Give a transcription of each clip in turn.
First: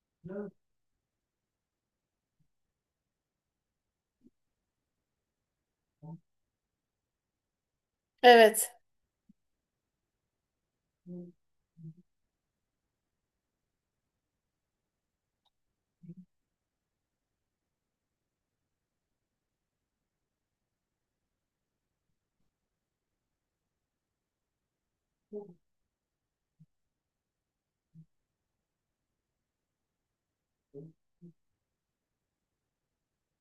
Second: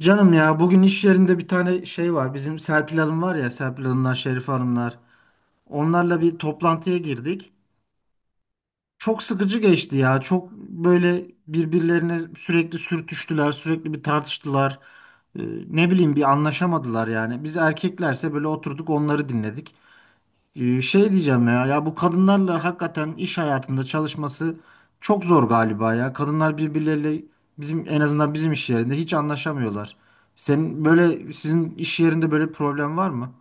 Canım ya bugün iş yerinde bir tane şey var. Bizim Serpil Hanım var ya Serpil Hanımlar, Şerif Hanımlar. Onlarla bir toplantıya girdik. Evet. Çok sıkıcı geçti ya. Çok böyle birbirlerine sürekli sürtüştüler, sürekli tartıştılar. Ee, ne bileyim bir anlaşamadılar yani. Biz erkeklerse böyle oturduk onları dinledik. Şey diyeceğim ya, bu kadınlarla hakikaten iş hayatında çalışması çok zor galiba ya. Kadınlar birbirleriyle en azından bizim iş yerinde hiç anlaşamıyorlar. Senin böyle sizin iş yerinde böyle problem var mı?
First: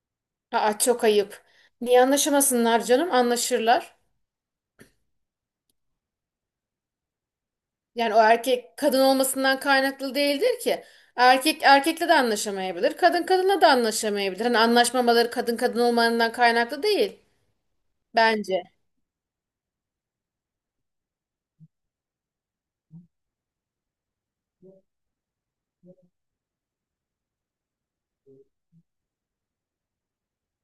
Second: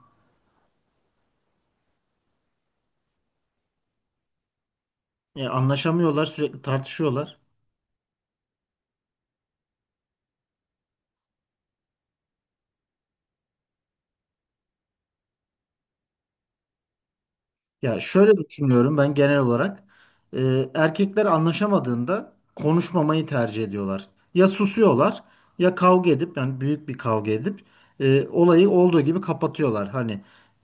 Aa, çok ayıp. Niye anlaşamasınlar canım? Anlaşırlar. Ya anlaşamıyorlar, sürekli tartışıyorlar. Yani o erkek kadın olmasından kaynaklı değildir ki. Erkek erkekle de anlaşamayabilir. Kadın kadınla da anlaşamayabilir. Hani anlaşmamaları kadın kadın olmanından kaynaklı değil Ya şöyle bence. düşünüyorum ben genel olarak. Erkekler anlaşamadığında konuşmamayı tercih ediyorlar. Ya susuyorlar ya kavga edip yani büyük bir kavga edip olayı olduğu gibi kapatıyorlar. Hani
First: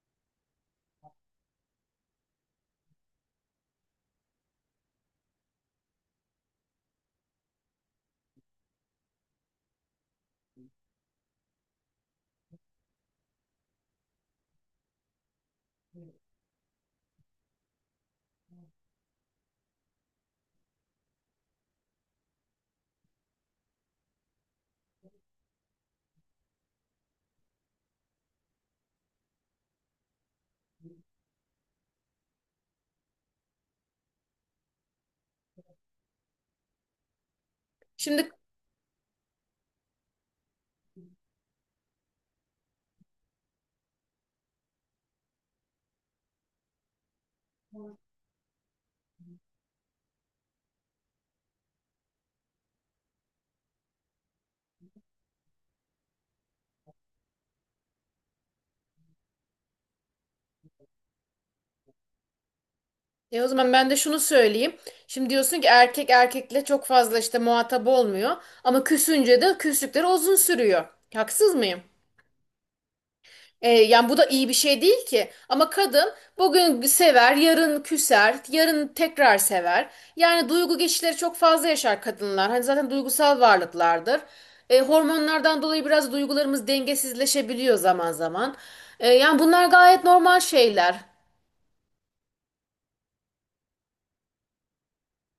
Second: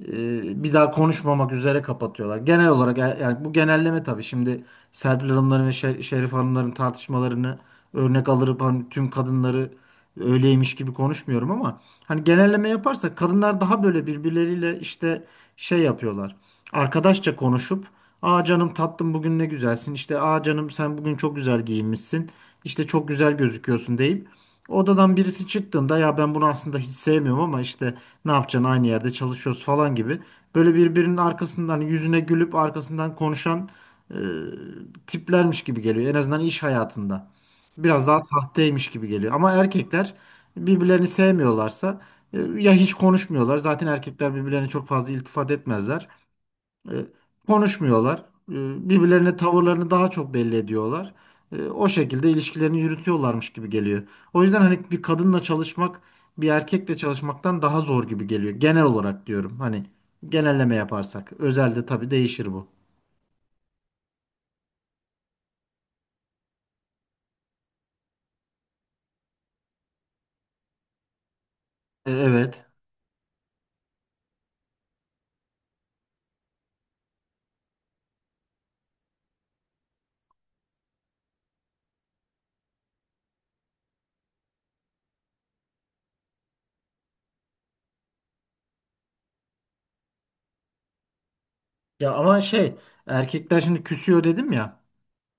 bir daha konuşmamak üzere kapatıyorlar. Genel olarak yani bu genelleme tabii şimdi Serpil Hanımların ve Şerif Hanımların tartışmalarını örnek alırıp hani tüm kadınları öyleymiş gibi konuşmuyorum ama hani genelleme yaparsak kadınlar daha böyle birbirleriyle işte şey yapıyorlar, arkadaşça konuşup aa canım tatlım bugün ne güzelsin işte aa canım sen bugün çok güzel giyinmişsin işte çok güzel gözüküyorsun deyip odadan birisi çıktığında ya ben bunu aslında hiç sevmiyorum ama işte ne yapacaksın aynı yerde çalışıyoruz falan gibi böyle birbirinin arkasından hani yüzüne gülüp arkasından konuşan e, tiplermiş gibi geliyor en azından iş hayatında. Biraz daha Şimdi sahteymiş gibi geliyor ama erkekler birbirlerini sevmiyorlarsa ya hiç konuşmuyorlar. Zaten erkekler birbirlerine çok fazla iltifat etmezler. E, Konuşmuyorlar. Birbirlerine tavırlarını daha çok belli ediyorlar. O şekilde ilişkilerini yürütüyorlarmış gibi geliyor. O yüzden hani bir kadınla çalışmak bir erkekle çalışmaktan daha zor gibi geliyor. Genel olarak diyorum. Hani genelleme yaparsak. Özelde tabii değişir bu. O zaman ben de şunu söyleyeyim. Şimdi diyorsun ki erkek erkekle çok fazla işte muhatap olmuyor. Ama küsünce de küslükleri uzun sürüyor. Haksız mıyım? Evet. E, yani bu da iyi bir şey değil ki. Ama kadın bugün sever, yarın küser, yarın tekrar sever. Yani duygu geçişleri çok fazla yaşar kadınlar. Hani zaten duygusal varlıklardır. E, hormonlardan dolayı biraz duygularımız dengesizleşebiliyor zaman zaman. E, yani bunlar gayet normal şeyler. Ya ama erkekler şimdi küsüyor dedim ya.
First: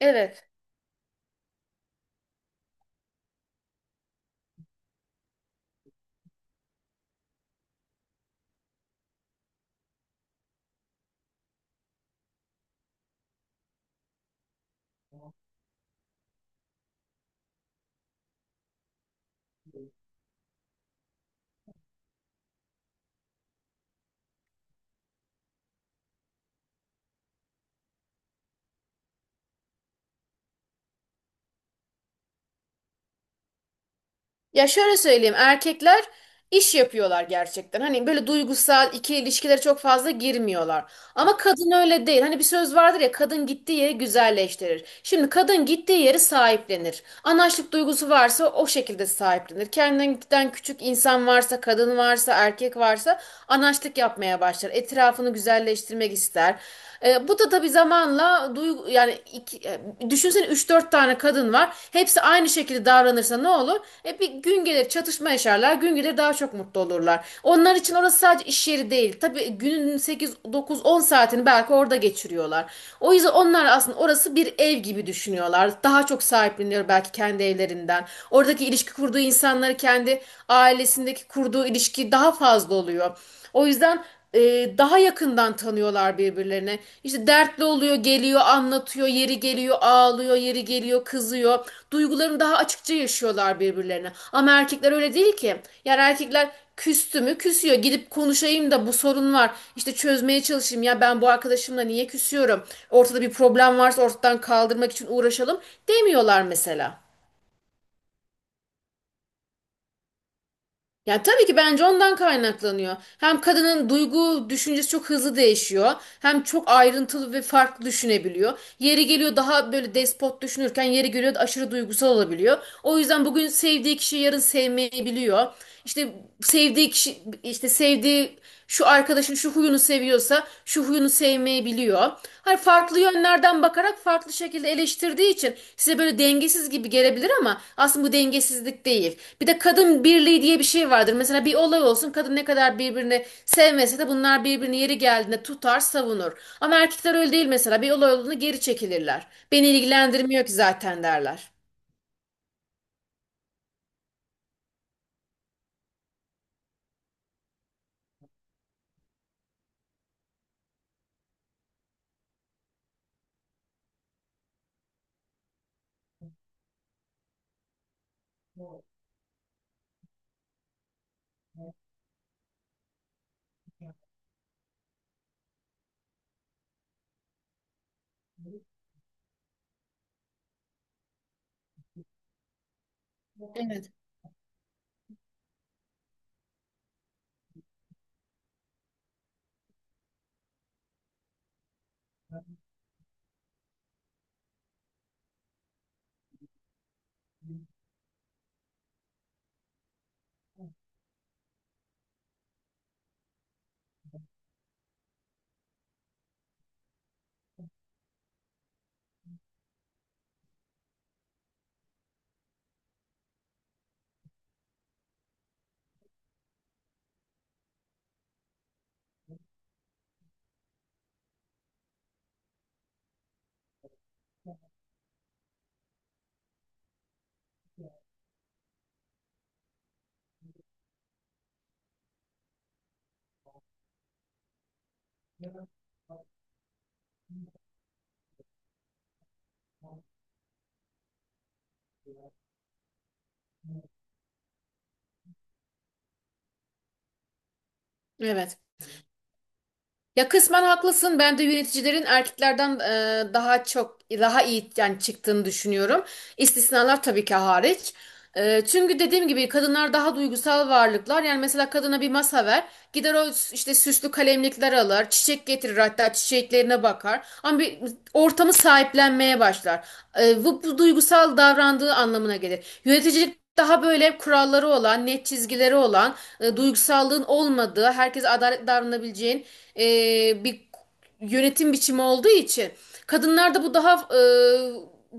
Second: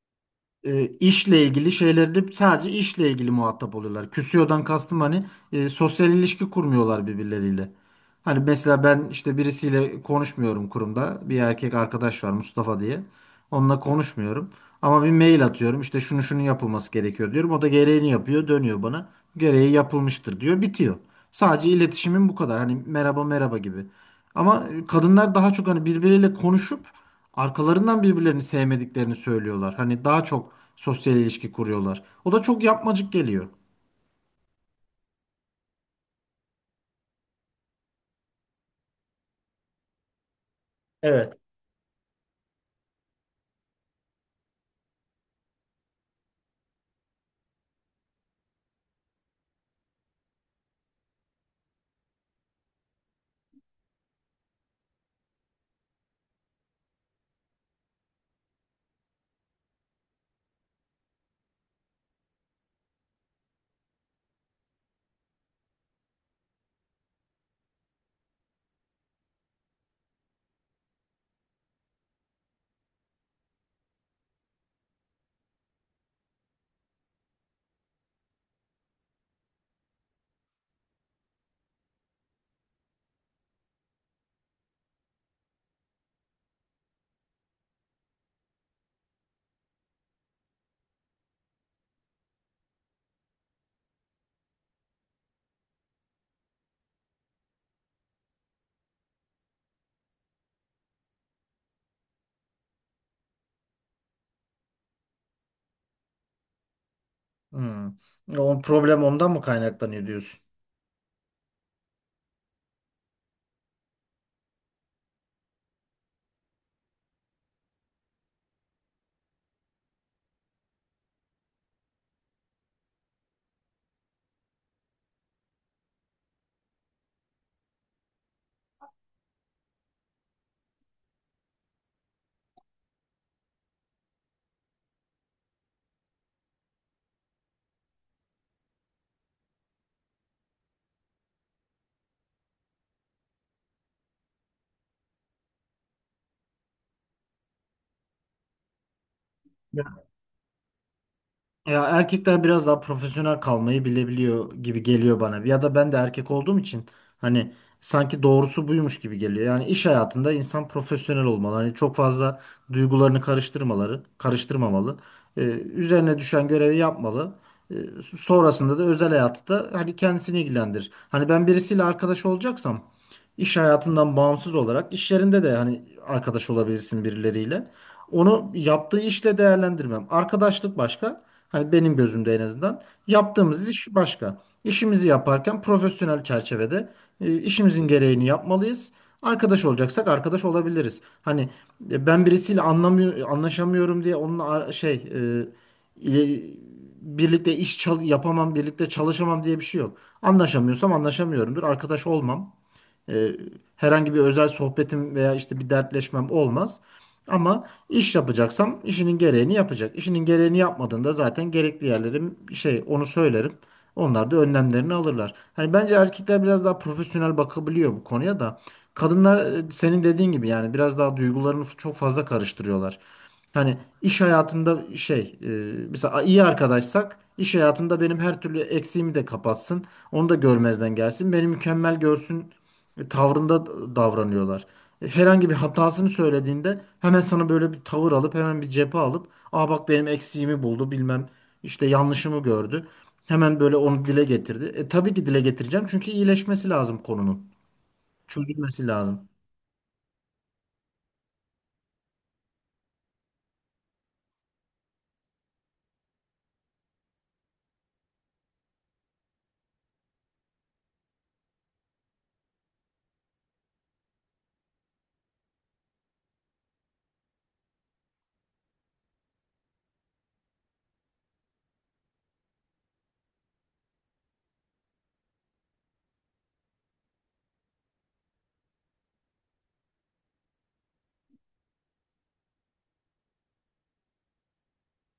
Evet. İşle ilgili şeylerde sadece işle ilgili muhatap oluyorlar. Küsüyordan kastım hani sosyal ilişki kurmuyorlar birbirleriyle. Hani mesela ben işte birisiyle konuşmuyorum kurumda. Bir erkek arkadaş var, Mustafa diye. Onunla konuşmuyorum. Ama bir mail atıyorum. İşte şunu şunun yapılması gerekiyor diyorum. O da gereğini yapıyor, dönüyor bana. Gereği yapılmıştır diyor, bitiyor. Sadece iletişimin bu kadar. Hani merhaba merhaba gibi. Ama kadınlar daha çok hani birbiriyle konuşup arkalarından birbirlerini sevmediklerini söylüyorlar. Hani daha çok sosyal ilişki kuruyorlar. O da çok yapmacık geliyor. Ya şöyle söyleyeyim, erkekler iş yapıyorlar gerçekten. Hani böyle duygusal iki ilişkilere çok fazla girmiyorlar. Evet. Ama kadın öyle değil. Hani bir söz vardır ya, kadın gittiği yeri güzelleştirir. Şimdi kadın gittiği yeri sahiplenir. Anaçlık duygusu varsa o şekilde sahiplenir. Kendinden küçük insan varsa, kadın varsa, erkek varsa anaçlık yapmaya başlar. Etrafını güzelleştirmek ister. E, bu da tabii zamanla duygu, yani iki, düşünsene 3-4 tane kadın var. Hepsi aynı şekilde davranırsa ne olur? E, bir gün gelir çatışma yaşarlar. Gün gelir daha çok mutlu olurlar. Onlar için orası sadece iş yeri değil. Tabii günün 8 9 10 saatini belki orada geçiriyorlar. O yüzden onlar aslında orası bir ev gibi düşünüyorlar. Daha çok sahipleniyor belki kendi evlerinden. Oradaki ilişki kurduğu insanları kendi ailesindeki kurduğu ilişki daha fazla oluyor. O yüzden daha yakından tanıyorlar birbirlerine. İşte dertli oluyor, geliyor, anlatıyor, yeri geliyor, ağlıyor, yeri geliyor, kızıyor. Duygularını daha açıkça yaşıyorlar birbirlerine. Ama erkekler öyle değil ki. Yani erkekler küstü mü küsüyor. Gidip konuşayım da bu sorun var. İşte çözmeye çalışayım, ya ben bu arkadaşımla niye küsüyorum? Ortada bir problem varsa ortadan kaldırmak için uğraşalım demiyorlar mesela. Hmm. O problem ondan mı kaynaklanıyor diyorsun? Ya tabii ki bence ondan kaynaklanıyor. Hem kadının duygu düşüncesi çok hızlı değişiyor. Hem çok ayrıntılı ve farklı düşünebiliyor. Yeri geliyor daha böyle despot düşünürken yeri geliyor aşırı duygusal olabiliyor. O yüzden bugün sevdiği kişiyi yarın sevmeyebiliyor. İşte sevdiği kişi işte sevdiği şu arkadaşın şu huyunu seviyorsa şu huyunu sevmeyebiliyor. Hani farklı yönlerden bakarak farklı şekilde eleştirdiği için size böyle dengesiz gibi gelebilir ama aslında bu dengesizlik değil. Bir de kadın birliği diye bir şey vardır. Mesela bir olay olsun, kadın ne kadar birbirini sevmese de bunlar birbirini yeri geldiğinde tutar, savunur. Ama erkekler öyle değil mesela. Bir olay olduğunda geri çekilirler. Beni ilgilendirmiyor ki zaten derler. Ya erkekler biraz daha profesyonel kalmayı bilebiliyor gibi geliyor bana. Ya da ben de erkek olduğum için hani sanki doğrusu buymuş gibi geliyor. Yani iş hayatında insan profesyonel olmalı. Hani çok fazla duygularını karıştırmamalı. Ee, Üzerine düşen görevi yapmalı. Ee, Sonrasında da özel hayatı da hani kendisini ilgilendirir. Hani ben birisiyle arkadaş olacaksam iş hayatından bağımsız olarak iş yerinde de hani arkadaş olabilirsin birileriyle. Onu yaptığı işle değerlendirmem. Arkadaşlık başka. Hani benim gözümde en azından. Yaptığımız iş Evet. başka. İşimizi yaparken profesyonel çerçevede işimizin gereğini yapmalıyız. Arkadaş olacaksak arkadaş olabiliriz. Hani ben birisiyle anlaşamıyorum diye onunla ar- şey e, ile- birlikte iş çal- yapamam, birlikte çalışamam diye bir şey yok. Anlaşamıyorsam anlaşamıyorumdur. Arkadaş olmam. E, Herhangi bir özel sohbetim veya işte bir dertleşmem olmaz. Ama iş yapacaksam işinin gereğini yapacak. İşinin gereğini yapmadığında zaten gerekli yerlerim şey onu söylerim. Onlar da önlemlerini alırlar. Hani bence erkekler biraz daha profesyonel bakabiliyor bu konuya da. Kadınlar senin dediğin gibi yani biraz daha duygularını çok fazla karıştırıyorlar. Hani iş hayatında mesela iyi arkadaşsak iş hayatımda benim her türlü eksiğimi de kapatsın. Onu da görmezden gelsin. Beni mükemmel görsün ve tavrında davranıyorlar. Herhangi bir hatasını söylediğinde hemen sana böyle bir tavır alıp hemen bir cephe alıp aa bak benim eksiğimi buldu bilmem işte yanlışımı gördü. Hemen böyle onu dile getirdi. E tabii ki dile getireceğim çünkü iyileşmesi lazım konunun. Evet. Çözülmesi lazım. Ya kısmen haklısın. Ben de yöneticilerin erkeklerden daha iyi yani çıktığını düşünüyorum. İstisnalar tabii ki hariç. E, çünkü dediğim gibi kadınlar daha duygusal varlıklar. Yani mesela kadına bir masa ver, gider işte süslü kalemlikler alır, çiçek getirir, hatta çiçeklerine bakar. Ama bir ortamı sahiplenmeye başlar. E, bu, bu duygusal davrandığı anlamına gelir. Yöneticilik daha böyle kuralları olan, net çizgileri olan, duygusallığın olmadığı, herkese adaletli davranabileceğin e, bir yönetim biçimi olduğu için kadınlarda bu daha e,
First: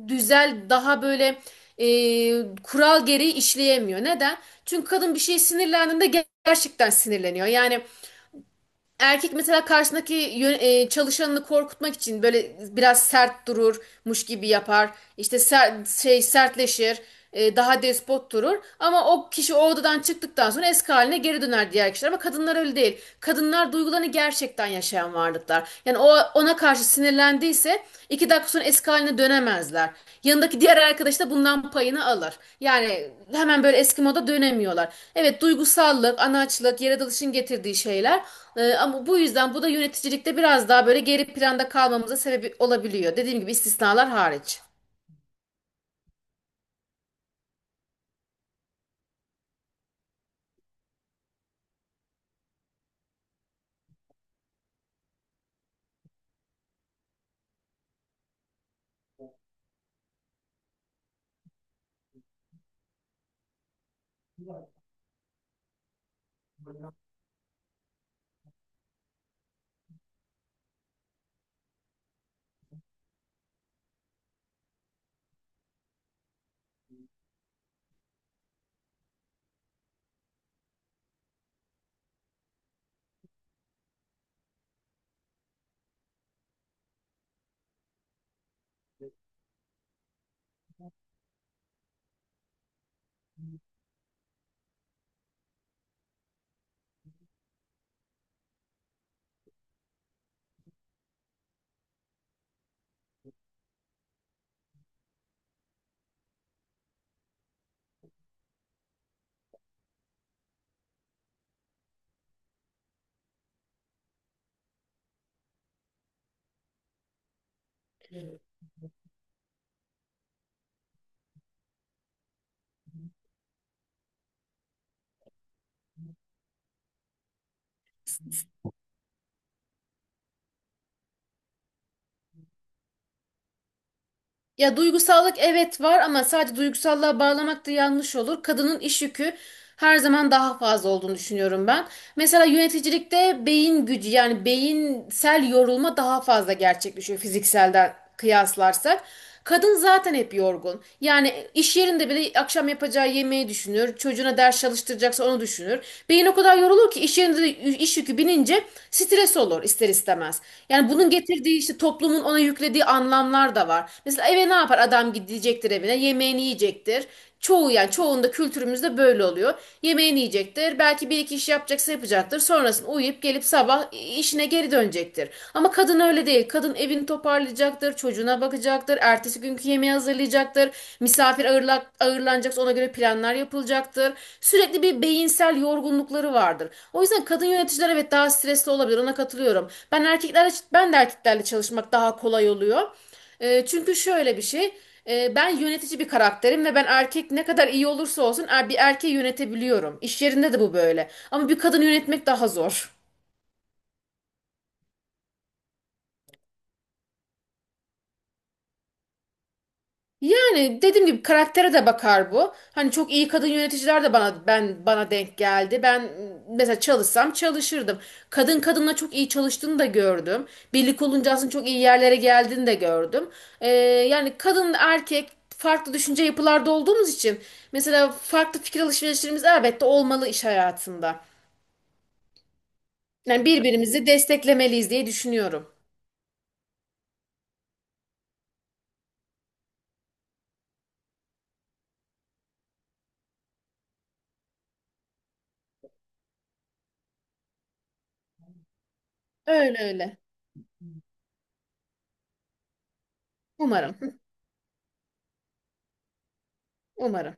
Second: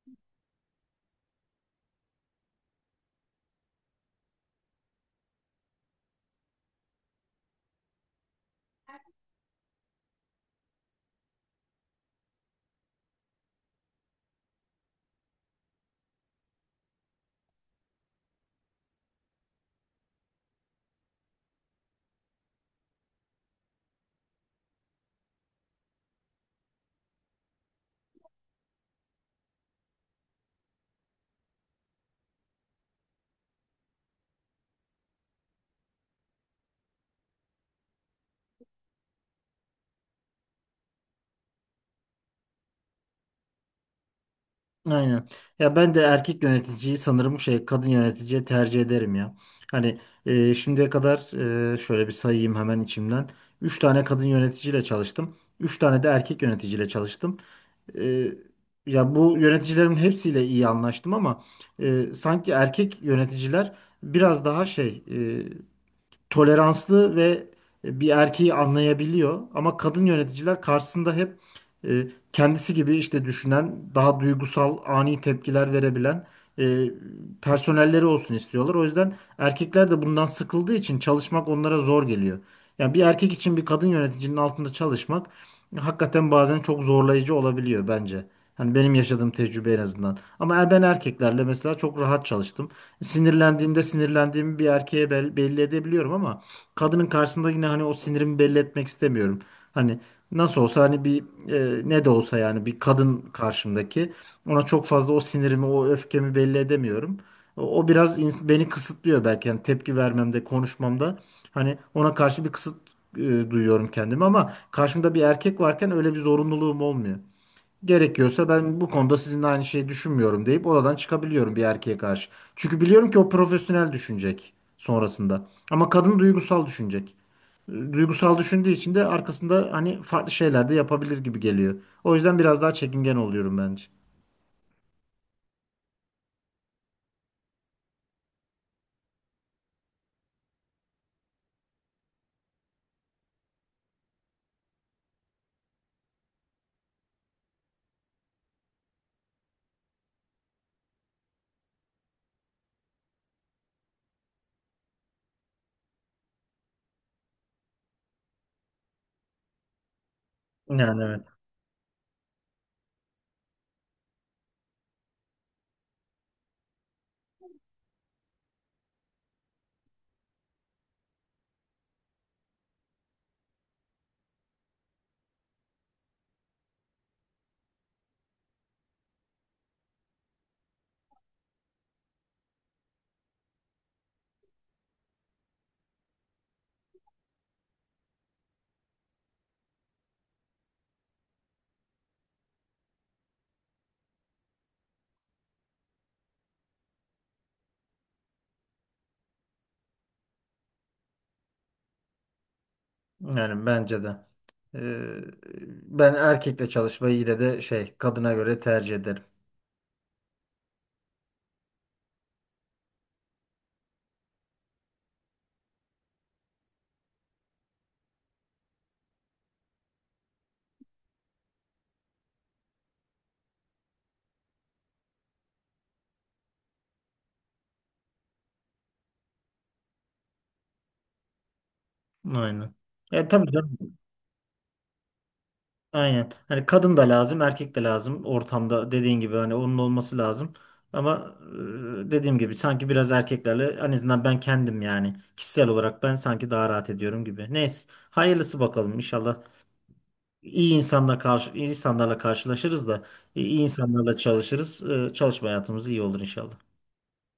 düzel, daha böyle e, kural gereği işleyemiyor. Neden? Çünkü kadın bir şeye sinirlendiğinde gerçekten sinirleniyor. Yani erkek mesela karşısındaki çalışanını korkutmak için böyle biraz sert dururmuş gibi yapar. İşte sertleşir, daha despot durur. Ama o kişi o odadan çıktıktan sonra eski haline geri döner diğer kişiler. Ama kadınlar öyle değil. Kadınlar duygularını gerçekten yaşayan varlıklar. Yani o ona karşı sinirlendiyse iki dakika sonra eski haline dönemezler. Yanındaki diğer arkadaş da bundan payını alır. Yani hemen böyle eski moda dönemiyorlar. Evet, duygusallık, anaçlık, yaratılışın getirdiği şeyler. Ama bu yüzden bu da yöneticilikte biraz daha böyle geri planda kalmamıza sebep olabiliyor. Dediğim gibi istisnalar hariç. Aynen. Ya ben de erkek yöneticiyi sanırım şey kadın yöneticiye tercih ederim ya. Hani şimdiye kadar şöyle bir sayayım hemen içimden. 3 tane kadın yöneticiyle çalıştım. Üç tane de erkek yöneticiyle çalıştım. e, Ya bu yöneticilerin hepsiyle iyi anlaştım ama sanki erkek yöneticiler biraz daha şey toleranslı ve bir erkeği anlayabiliyor. Ama kadın yöneticiler karşısında hep e, kendisi gibi işte düşünen, daha duygusal, ani tepkiler verebilen e, personelleri olsun istiyorlar. O yüzden erkekler de bundan sıkıldığı için çalışmak onlara zor geliyor. Yani bir erkek için bir kadın yöneticinin altında çalışmak hakikaten bazen çok zorlayıcı olabiliyor bence. Hani benim yaşadığım tecrübe en azından. Ama ben erkeklerle mesela çok rahat çalıştım, sinirlendiğimde sinirlendiğimi bir erkeğe belli edebiliyorum ama kadının karşısında yine hani o sinirimi belli etmek istemiyorum. Hani nasıl olsa hani ne de olsa yani bir kadın karşımdaki, ona çok fazla o sinirimi, o öfkemi belli edemiyorum. O biraz beni kısıtlıyor belki yani tepki vermemde, konuşmamda. Hani ona karşı bir kısıt e, duyuyorum kendimi ama karşımda bir erkek varken öyle bir zorunluluğum olmuyor. Gerekiyorsa ben bu konuda sizinle aynı şeyi düşünmüyorum deyip oradan çıkabiliyorum bir erkeğe karşı. Çünkü biliyorum ki o profesyonel düşünecek sonrasında. Ama kadın duygusal düşünecek. Duygusal düşündüğü için de arkasında hani farklı şeyler de yapabilir gibi geliyor. O yüzden biraz daha çekingen oluyorum bence. Ya duygusallık evet var ama sadece duygusallığa bağlamak da yanlış olur. Kadının iş yükü her zaman daha fazla olduğunu düşünüyorum ben. Mesela yöneticilikte beyin gücü, yani beyinsel yorulma daha fazla gerçekleşiyor fizikselden kıyaslarsak. Kadın zaten hep yorgun. Yani iş yerinde bile akşam yapacağı yemeği düşünür. Çocuğuna ders çalıştıracaksa onu düşünür. Beyin o kadar yorulur ki iş yerinde üzerinde de iş yükü binince stres olur ister istemez. Yani Yani bunun evet. getirdiği işte toplumun ona yüklediği anlamlar da var. Mesela eve ne yapar? Adam gidecektir evine, yemeğini yiyecektir. Çoğu, yani çoğunda kültürümüzde böyle oluyor. Yemeğini yiyecektir. Belki bir iki iş yapacaksa yapacaktır. Sonrasında uyuyup gelip sabah işine geri dönecektir. Ama kadın öyle değil. Kadın evini toparlayacaktır, çocuğuna bakacaktır, ertesi günkü yemeği hazırlayacaktır. Ağırlanacaksa ona göre planlar yapılacaktır. Sürekli bir beyinsel yorgunlukları vardır. O yüzden kadın yöneticiler evet daha stresli olabilir. Ona katılıyorum. Ben de erkeklerle çalışmak daha kolay oluyor. E, çünkü şöyle bir şey. Ben yönetici bir karakterim ve ben erkek ne kadar iyi olursa olsun bir erkeği yönetebiliyorum. İş yerinde de bu böyle. Ama bir kadın yönetmek daha zor. Yani bence de. E, Ben erkekle çalışmayı yine de şey kadına göre tercih ederim. Yani dediğim gibi karaktere de bakar bu. Hani çok iyi kadın yöneticiler de bana denk geldi. Ben mesela çalışsam çalışırdım. Kadın kadınla çok iyi çalıştığını da gördüm. Birlik olunca aslında çok iyi yerlere geldiğini de gördüm. Ee, Yani kadın erkek farklı düşünce yapılarda olduğumuz için mesela farklı fikir alışverişlerimiz elbette olmalı iş hayatında. Aynen. E Yani tabii canım. birbirimizi desteklemeliyiz diye düşünüyorum. Aynen. Hani kadın da lazım, erkek de lazım ortamda dediğin gibi hani onun olması lazım. Ama dediğim gibi sanki biraz erkeklerle en azından ben kendim yani kişisel olarak ben sanki daha rahat ediyorum gibi. Neyse, hayırlısı bakalım inşallah. Öyle öyle. İyi insanla karşı iyi insanlarla karşılaşırız da iyi Umarım. insanlarla çalışırız. Çalışma hayatımız iyi olur inşallah. Umarım.